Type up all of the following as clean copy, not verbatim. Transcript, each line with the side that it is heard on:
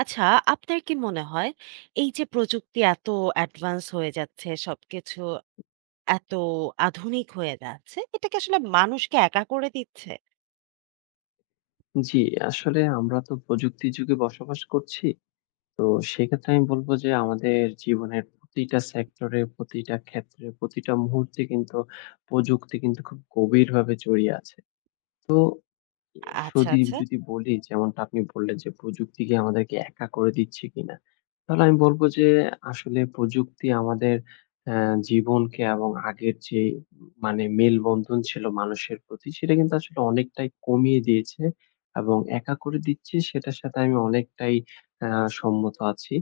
right: আচ্ছা, আপনার কি মনে হয় এই যে প্রযুক্তি এত অ্যাডভান্স হয়ে যাচ্ছে, সবকিছু এত আধুনিক হয়ে যাচ্ছে, এটা কি আসলে মানুষকে একা করে দিচ্ছে?
left: জি, আসলে আমরা তো প্রযুক্তির যুগে বসবাস করছি। তো সেক্ষেত্রে আমি বলব যে আমাদের জীবনের প্রতিটা সেক্টরে, প্রতিটা ক্ষেত্রে, প্রতিটা মুহূর্তে কিন্তু প্রযুক্তি কিন্তু খুব গভীরভাবে জড়িয়ে আছে। তো এ
right: আচ্ছা,
left: সজীব
right: আচ্ছা
left: যদি বলি যেমনটা আপনি বললেন যে, প্রযুক্তি কি আমাদেরকে একা করে দিচ্ছে কিনা? তাহলে আমি বলব যে, আসলে প্রযুক্তি আমাদের অ্যা জীবনকে এবং আগের যে মেলবন্ধন ছিল মানুষের প্রতি সেটা কিন্তু আসলে অনেকটাই কমিয়ে দিয়েছে এবং একা করে দিচ্ছে সেটার সাথে আমি অনেকটাই অ্যা সম্মত আছি।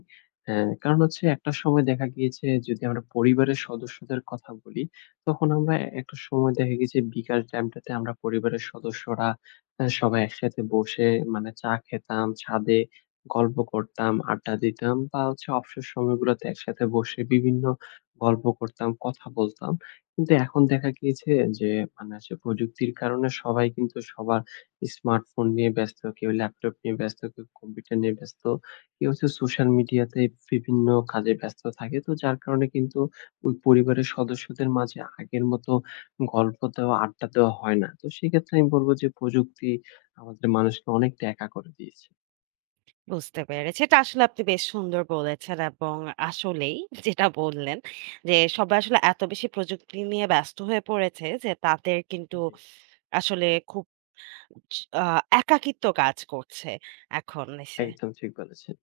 left: অ্যা কারণ হচ্ছে একটা সময় দেখা গিয়েছে যদি আমরা পরিবারের সদস্যদের কথা বলি, তখন আমরা একটা সময় দেখা গেছে বিকাল টাইমটাতে আমরা পরিবারের সদস্যরা সবাই একসাথে বসে চা খেতাম, ছাদে গল্প করতাম, আড্ডা দিতাম বা হচ্ছে অবসর সময়গুলোতে একসাথে বসে বিভিন্ন গল্প করতাম, কথা বলতাম। কিন্তু এখন দেখা গিয়েছে যে মানে হচ্ছে প্রযুক্তির কারণে সবাই কিন্তু সবার স্মার্টফোন নিয়ে ব্যস্ত, কেউ ল্যাপটপ নিয়ে ব্যস্ত, কেউ কম্পিউটার নিয়ে ব্যস্ত, কেউ হচ্ছে সোশ্যাল মিডিয়াতে বিভিন্ন কাজে ব্যস্ত থাকে। তো যার কারণে কিন্তু ওই পরিবারের সদস্যদের মাঝে আগের মতো গল্প দেওয়া, আড্ডা দেওয়া হয় না। তো সেক্ষেত্রে আমি বলব যে প্রযুক্তি আমাদের মানুষকে অনেকটা একা করে দিয়েছে।
right: বুঝতে পেরেছি। এটা আসলে আপনি বেশ সুন্দর বলেছেন এবং আসলেই যেটা বললেন যে সবাই আসলে এত বেশি প্রযুক্তি নিয়ে ব্যস্ত হয়ে পড়েছে যে তাদের কিন্তু
left: জি।
right: আসলে খুব চ আ একাকিত্ব কাজ করছে এখন এসে।
left: একদম ঠিক বলেছেন।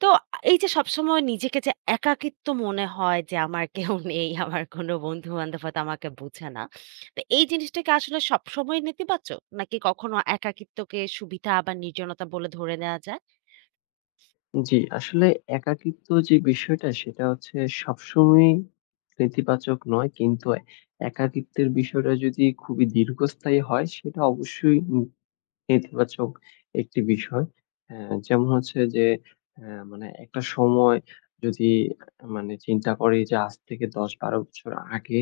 right: তো এই যে সবসময় নিজেকে যে একাকিত্ব মনে হয় যে আমার কেউ নেই, আমার কোনো বন্ধু-বান্ধব হয়তো আমাকে বোঝে না। তো এই জিনিসটা কি আসলে সবসময় নেতিবাচক? নাকি কখনো একাকিত্বকে সুবিধা বা নির্জনতা বলে ধরে নেয়া যায়?
left: জি, আসলে একাকিত্ব যে বিষয়টা সেটা হচ্ছে সবসময়ই নেতিবাচক নয়। কিন্তু একাকিত্বের বিষয়টা যদি খুবই দীর্ঘস্থায়ী হয় সেটা অবশ্যই ইতিবাচক একটি বিষয়। অ্যা যেমন হচ্ছে যে অ্যা মানে একটা সময় যদি মানে চিন্তা করি যে আজ থেকে ১০-১২ বছর আগে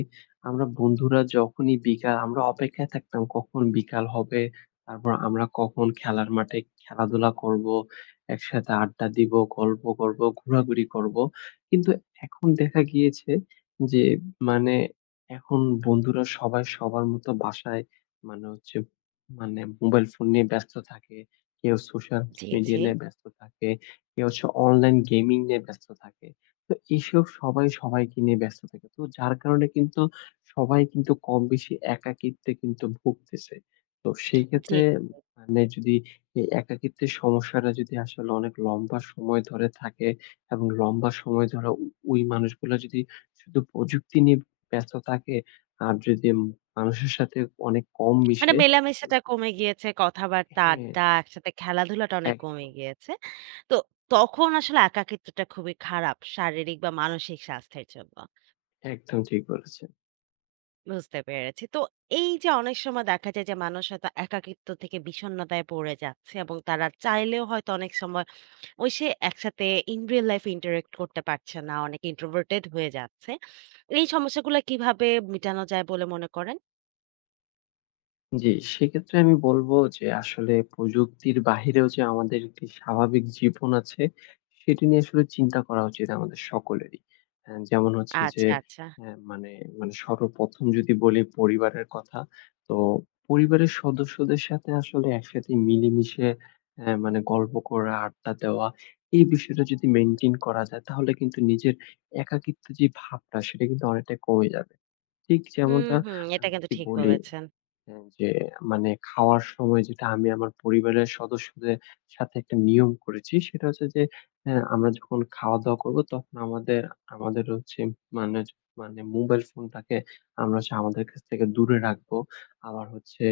left: আমরা বন্ধুরা যখনই বিকাল আমরা অপেক্ষায় থাকতাম কখন বিকাল হবে, তারপর আমরা কখন খেলার মাঠে খেলাধুলা করব, একসাথে আড্ডা দিব, গল্প করব, ঘোরাঘুরি করব। কিন্তু এখন দেখা গিয়েছে যে মানে এখন বন্ধুরা সবাই সবার মতো বাসায় মানে হচ্ছে মানে মোবাইল ফোন নিয়ে ব্যস্ত থাকে, কেউ সোশ্যাল
right: জি,
left: মিডিয়া
right: জি,
left: নিয়ে ব্যস্ত থাকে, কেউ হচ্ছে অনলাইন গেমিং নিয়ে ব্যস্ত থাকে। তো এইসব সবাই সবাইকে নিয়ে ব্যস্ত থাকে। তো যার কারণে কিন্তু সবাই কিন্তু কম বেশি একাকিত্বে কিন্তু ভুগতেছে। তো সেই
right: জি।
left: ক্ষেত্রে মানে যদি এই একাকিত্বের সমস্যাটা যদি আসলে অনেক লম্বা সময় ধরে থাকে এবং লম্বা সময় ধরে ওই মানুষগুলা যদি শুধু প্রযুক্তি নিয়ে ব্যস্ত থাকে আর যদি মানুষের সাথে অনেক কম
right: মানে
left: মিশে
right: মেলামেশাটা কমে গিয়েছে, কথাবার্তা,
left: হ্যাঁ,
right: আড্ডা, একসাথে খেলাধুলাটা অনেক কমে
left: একদম,
right: গিয়েছে। তো তখন আসলে একাকিত্বটা খুবই খারাপ শারীরিক বা মানসিক স্বাস্থ্যের জন্য।
left: একদম ঠিক বলেছেন।
right: বুঝতে পেরেছি। তো এই যে অনেক সময় দেখা যায় যে মানুষ হয়তো একাকিত্ব থেকে বিষণ্ণতায় পড়ে যাচ্ছে এবং তারা চাইলেও হয়তো অনেক সময় ওই সে একসাথে in real life interact করতে পারছে না। অনেকে introverted হয়ে যাচ্ছে। এই সমস্যাগুলো কিভাবে মিটানো যায় বলে মনে করেন?
left: জি, সেক্ষেত্রে আমি বলব যে আসলে প্রযুক্তির বাহিরেও যে আমাদের একটি স্বাভাবিক জীবন আছে, সেটি নিয়ে আসলে চিন্তা করা উচিত আমাদের সকলেরই। যেমন হচ্ছে যে
right: আচ্ছা।
left: অ্যা মানে মানে সর্বপ্রথম যদি বলি পরিবারের কথা, তো পরিবারের সদস্যদের সাথে আসলে একসাথে মিলেমিশে অ্যা মানে গল্প করা, আড্ডা দেওয়া, এই বিষয়টা যদি মেইনটেইন করা যায় তাহলে কিন্তু নিজের একাকিত্ব যে ভাবটা সেটা কিন্তু অনেকটাই কমে যাবে। ঠিক
right: হুম,
left: যেমনটা
right: হুম। এটা
left: আমি
right: কিন্তু
left: যদি
right: ঠিক
left: বলি
right: বলেছেন।
left: হ্যাঁ, যে খাওয়ার সময় যেটা আমি আমার পরিবারের সদস্যদের সাথে একটা নিয়ম করেছি সেটা হচ্ছে যে, হ্যাঁ, আমরা যখন খাওয়া-দাওয়া করব তখন আমাদের আমাদের হচ্ছে মানে মানে মোবাইল ফোনটাকে আমরা হচ্ছে আমাদের কাছ থেকে দূরে রাখবো। আবার হচ্ছে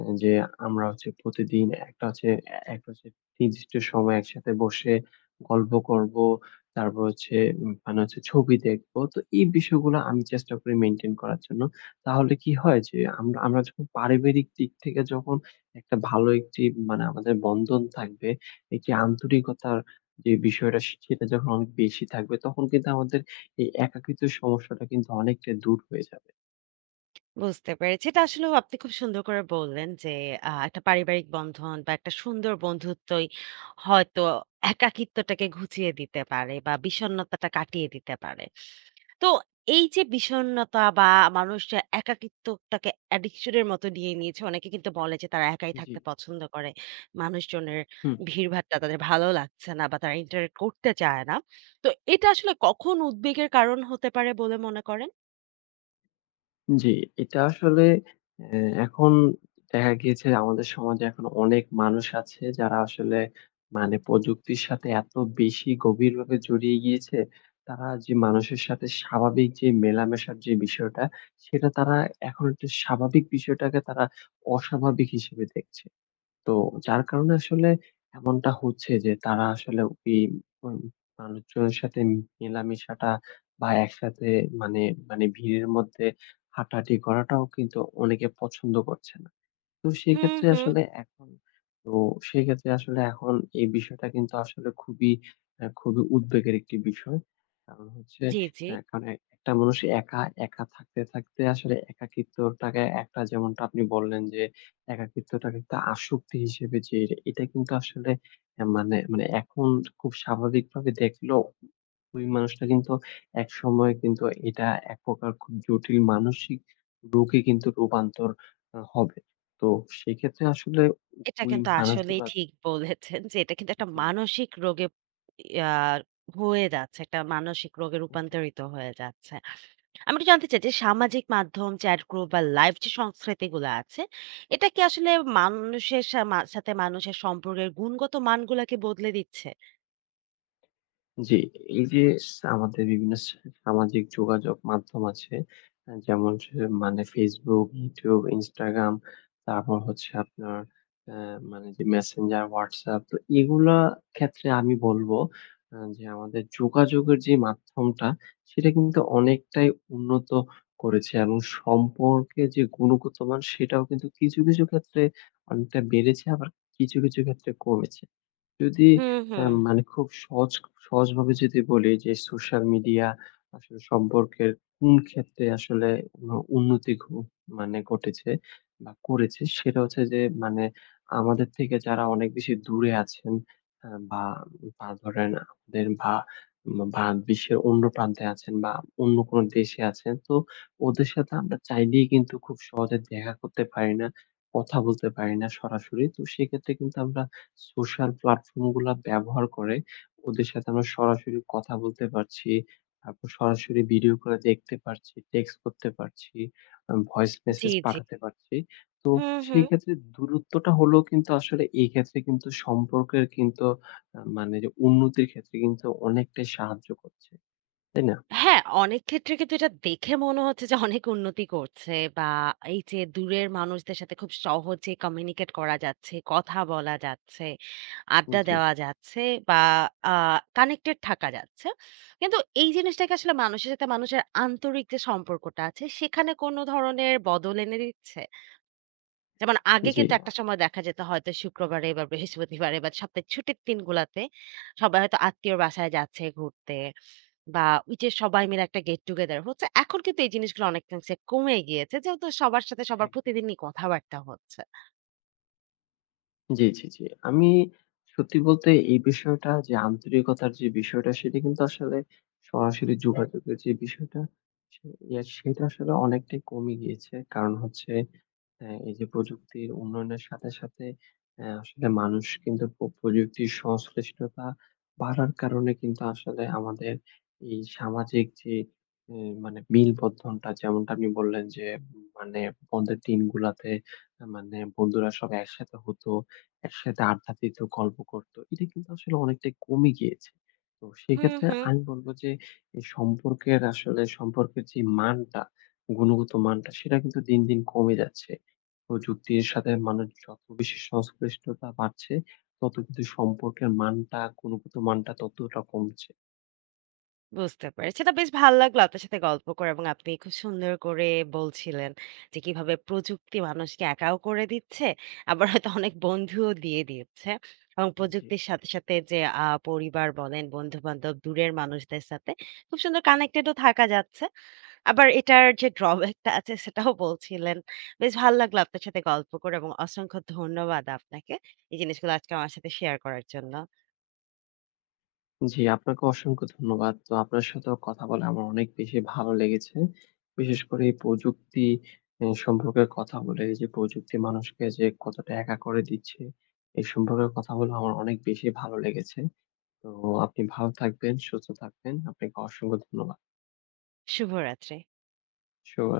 left: এ যে আমরা হচ্ছে প্রতিদিন একটা হচ্ছে নির্দিষ্ট সময় একসাথে বসে গল্প করব। তারপর হচ্ছে উম মানে হচ্ছে ছবি দেখব। তো এই বিষয়গুলো আমি চেষ্টা করি মেইনটেইন করার জন্য। তাহলে কি হয় যে আমরা আমরা যখন পারিবারিক দিক থেকে যখন একটা ভালো একটি মানে আমাদের বন্ধন থাকবে, একটি আন্তরিকতার যে বিষয়টা সেটা যখন অনেক বেশি থাকবে তখন কিন্তু আমাদের এই একাকিত্ব সমস্যাটা কিন্তু অনেকটা দূর হয়ে যাবে।
right: বুঝতে পেরেছি। এটা আসলেও আপনি খুব সুন্দর করে বললেন যে, একটা পারিবারিক বন্ধন বা একটা সুন্দর বন্ধুত্বই হয়তো একাকিত্বটাকে ঘুচিয়ে দিতে পারে বা বিষণ্ণতাটা কাটিয়ে দিতে পারে। তো এই যে বিষণ্ণতা বা মানুষ যে একাকিত্বটাকে অ্যাডিকশন এর মতো নিয়ে নিয়েছে, অনেকে কিন্তু বলে যে তারা একাই
left: জি।
right: থাকতে পছন্দ করে। মানুষজনের
left: হুম।
right: ভিড়ভাট্টা তাদের ভালো লাগছে না বা তারা ইন্টারেক্ট করতে চায় না। তো এটা আসলে কখন উদ্বেগের কারণ হতে পারে বলে মনে করেন?
left: জি, এটা আসলে অ্যা এখন দেখা গিয়েছে আমাদের সমাজে এখন অনেক মানুষ আছে যারা আসলে প্রযুক্তির সাথে এত বেশি গভীরভাবে জড়িয়ে গিয়েছে, তারা যে মানুষের সাথে স্বাভাবিক যে মেলামেশার যে বিষয়টা, সেটা তারা এখন একটা স্বাভাবিক বিষয়টাকে তারা অস্বাভাবিক হিসেবে দেখছে। তো যার কারণে আসলে এমনটা হচ্ছে যে তারা আসলে ওই উম মানুষজনের সাথে মেলামেশাটা বা একসাথে মানে মানে ভিড়ের মধ্যে হাঁটাহাঁটি করাটাও কিন্তু অনেকে পছন্দ করছে না। তো
right: হুম,
left: সেক্ষেত্রে
right: হুম।
left: আসলে এখন তো সেক্ষেত্রে আসলে এখন এই বিষয়টা কিন্তু আসলে খুবই খুবই উদ্বেগের একটি বিষয়। কারণ হচ্ছে
right: জি, জি।
left: অ্যা কারণ একটা মানুষ একা, একা থাকতে, থাকতে আসলে একাকিত্বটাকে একটা যেমনটা আপনি বললেন যে একাকিত্বটাকে একটা আসক্তি হিসেবে যে এটা এটা কিন্তু আসলে অ্যা মানে মানে এখন খুব স্বাভাবিকভাবে দেখলেও ওই মানুষটা কিন্তু একসময় কিন্তু এটা এক প্রকার খুব জটিল মানসিক রোগে কিন্তু রূপান্তর হবে। তো সেক্ষেত্রে আসলে
right: এটা
left: ওই
right: কিন্তু আসলেই
left: মানুষগুলা
right: ঠিক বলেছেন যে এটা কিন্তু একটা
left: জি,
right: মানসিক রোগে ইয়া হয়ে যাচ্ছে। একটা মানসিক রোগে
left: জি।
right: রূপান্তরিত হয়ে যাচ্ছে। আমি একটু জানতে চাই যে সামাজিক মাধ্যম, চ্যাট গ্রুপ বা লাইভ যে সংস্কৃতিগুলো আছে, এটা কি আসলে মানুষের সা মা সাথে মানুষের সম্পর্কের গুণগত মানগুলাকে বদলে দিচ্ছে?
left: জি, এই যে আমাদের বিভিন্ন সামাজিক যোগাযোগ মাধ্যম আছে। যেমন হচ্ছে Facebook, YouTube, Instagram, তারপর হচ্ছে আপনার আ মানে যে Messenger, WhatsApp তো এগুলা ক্ষেত্রে আমি বলব যে আমাদের যোগাযোগের যে মাধ্যমটা সেটা কিন্তু অনেকটাই উন্নত করেছে এবং সম্পর্কে যে গুণগত মান সেটাও কিন্তু কিছু, কিছু ক্ষেত্রে অনেকটা বেড়েছে আবার কিছু, কিছু ক্ষেত্রে কমেছে। যদি
right: হুম,
left: আ
right: হুম।
left: মানে খুব সহজভাবে যদি বলি যে সোশ্যাল মিডিয়া আসলে সম্পর্কের কোন ক্ষেত্রে আসলে ন উন্নতি ঘ মানে ঘটেছে বা করেছে সেটা হচ্ছে যে আমাদের থেকে যারা অনেক বেশি দূরে আছেন আ বা বা ধরেন আমাদের বা বা বিশ্বের অন্য প্রান্তে আছেন বা অন্য কোন দেশে আছেন। তো ওদের সাথে আমরা চাইলেই কিন্তু খুব সহজে দেখা করতে পারি না, কথা বলতে পারি না সরাসরি। তো সেক্ষেত্রে কিন্তু আমরা সোশ্যাল প্ল্যাটফর্ম গুলা ব্যবহার করে ওদের সাথে আমরা সরাসরি কথা বলতে পারছি। তারপর সরাসরি ভিডিও করে দেখতে পারছি, টেক্সট করতে পারছি, ভয়েস
right: জি,
left: মেসেজ
right: জি।
left: পাঠাতে পারছি। তো
right: হুম,
left: সেই
right: হুম।
left: ক্ষেত্রে দূরত্বটা হলেও কিন্তু আসলে এই ক্ষেত্রে কিন্তু সম্পর্কের কিন্তু আ মানে যে উন্নতির ক্ষেত্রে কিন্তু অনেকটাই সাহায্য করছে। তাই না?
right: হ্যাঁ, অনেক ক্ষেত্রে কিন্তু এটা দেখে মনে হচ্ছে যে অনেক উন্নতি করছে বা এই যে দূরের মানুষদের সাথে খুব সহজে কমিউনিকেট করা যাচ্ছে, কথা বলা যাচ্ছে, আড্ডা
left: জি,
right: দেওয়া যাচ্ছে বা আ কানেক্টেড থাকা যাচ্ছে। কিন্তু এই জিনিসটাকে আসলে মানুষের সাথে মানুষের আন্তরিক যে সম্পর্কটা আছে সেখানে কোনো ধরনের বদল এনে দিচ্ছে? যেমন আগে
left: জি,
right: কিন্তু একটা সময় দেখা যেত হয়তো শুক্রবারে বা বৃহস্পতিবারে বা সপ্তাহের ছুটির দিনগুলাতে সবাই হয়তো আত্মীয়র বাসায় যাচ্ছে ঘুরতে। বা ওই যে সবাই মিলে একটা গেট টুগেদার হচ্ছে। এখন কিন্তু এই জিনিসগুলো অনেকাংশে কমে গিয়েছে। যেহেতু সবার সাথে সবার
left: একদম।
right: প্রতিদিনই কথাবার্তা হচ্ছে।
left: জি, জি, জি। আমি সত্যি বলতে এই বিষয়টা যে আন্তরিকতার যে বিষয়টা সেটা কিন্তু আসলে সরাসরি যোগাযোগের যে বিষয়টা সে ইয়া সেটা আসলে অনেকটাই কমে গিয়েছে। কারণ হচ্ছে হ্যাঁ, এই যে প্রযুক্তির উন্নয়নের সাথে, সাথে আসলে মানুষ কিন্তু প্রযুক্তির সংশ্লিষ্টতা বাড়ার কারণে কিন্তু আসলে আমাদের এই সামাজিক যে এ মানে মেলবন্ধনটা যেমনটা আপনি বললেন যে উম, মানে বন্ধের দিনগুলাতে আ মানে বন্ধুরা সব একসাথে হতো, একসাথে আড্ডা দিত, গল্প করত। এটা কিন্তু আসলে অনেকটাই কমে গিয়েছে। তো
right: হুম,
left: সেক্ষেত্রে
right: হুম।
left: আমি বলব যে এই সম্পর্কের আসলে সম্পর্কের যে মানটা, গুণগত মানটা সেটা কিন্তু দিন, দিন কমে যাচ্ছে। প্রযুক্তির সাথে মানুষ যত বেশি সংশ্লিষ্টতা বাড়ছে, তত কিন্তু সম্পর্কের মানটা, গুণগত মানটা ততটা কমছে।
right: বুঝতে পেরেছি। এটা বেশ ভাল লাগলো আপনার সাথে গল্প করে এবং আপনি খুব সুন্দর করে বলছিলেন যে কিভাবে প্রযুক্তি মানুষকে একাও করে দিচ্ছে, আবার হয়তো অনেক বন্ধুও দিয়ে দিচ্ছে। এবং
left: জি।
right: প্রযুক্তির সাথে, সাথে যে পরিবার বলেন, বন্ধু-বান্ধব, দূরের মানুষদের সাথে খুব সুন্দর কানেক্টেড ও থাকা যাচ্ছে। আবার এটার যে ড্রব্যাকটা আছে সেটাও বলছিলেন। বেশ ভাল লাগলো আপনার সাথে গল্প করে এবং অসংখ্য ধন্যবাদ আপনাকে। এই জিনিসগুলো আজকে আমার সাথে শেয়ার করার জন্য।
left: জি, আপনাকে অসংখ্য ধন্যবাদ। তো আপনার সাথেও কথা বলে আমার অনেক বেশি ভালো লেগেছে। বিশেষ করে এই প্রযুক্তি সম্পর্কে কথা বলে যে প্রযুক্তি মানুষকে যে কতটা একা করে দিচ্ছে, সম্পর্কে কথা বলে আমার অনেক বেশি ভালো লেগেছে। তো আপনি ভালো থাকবেন, সুস্থ থাকবেন। আপনাকে অসংখ্য ধন্যবাদ।
right: শুভরাত্রি।
left: শুভ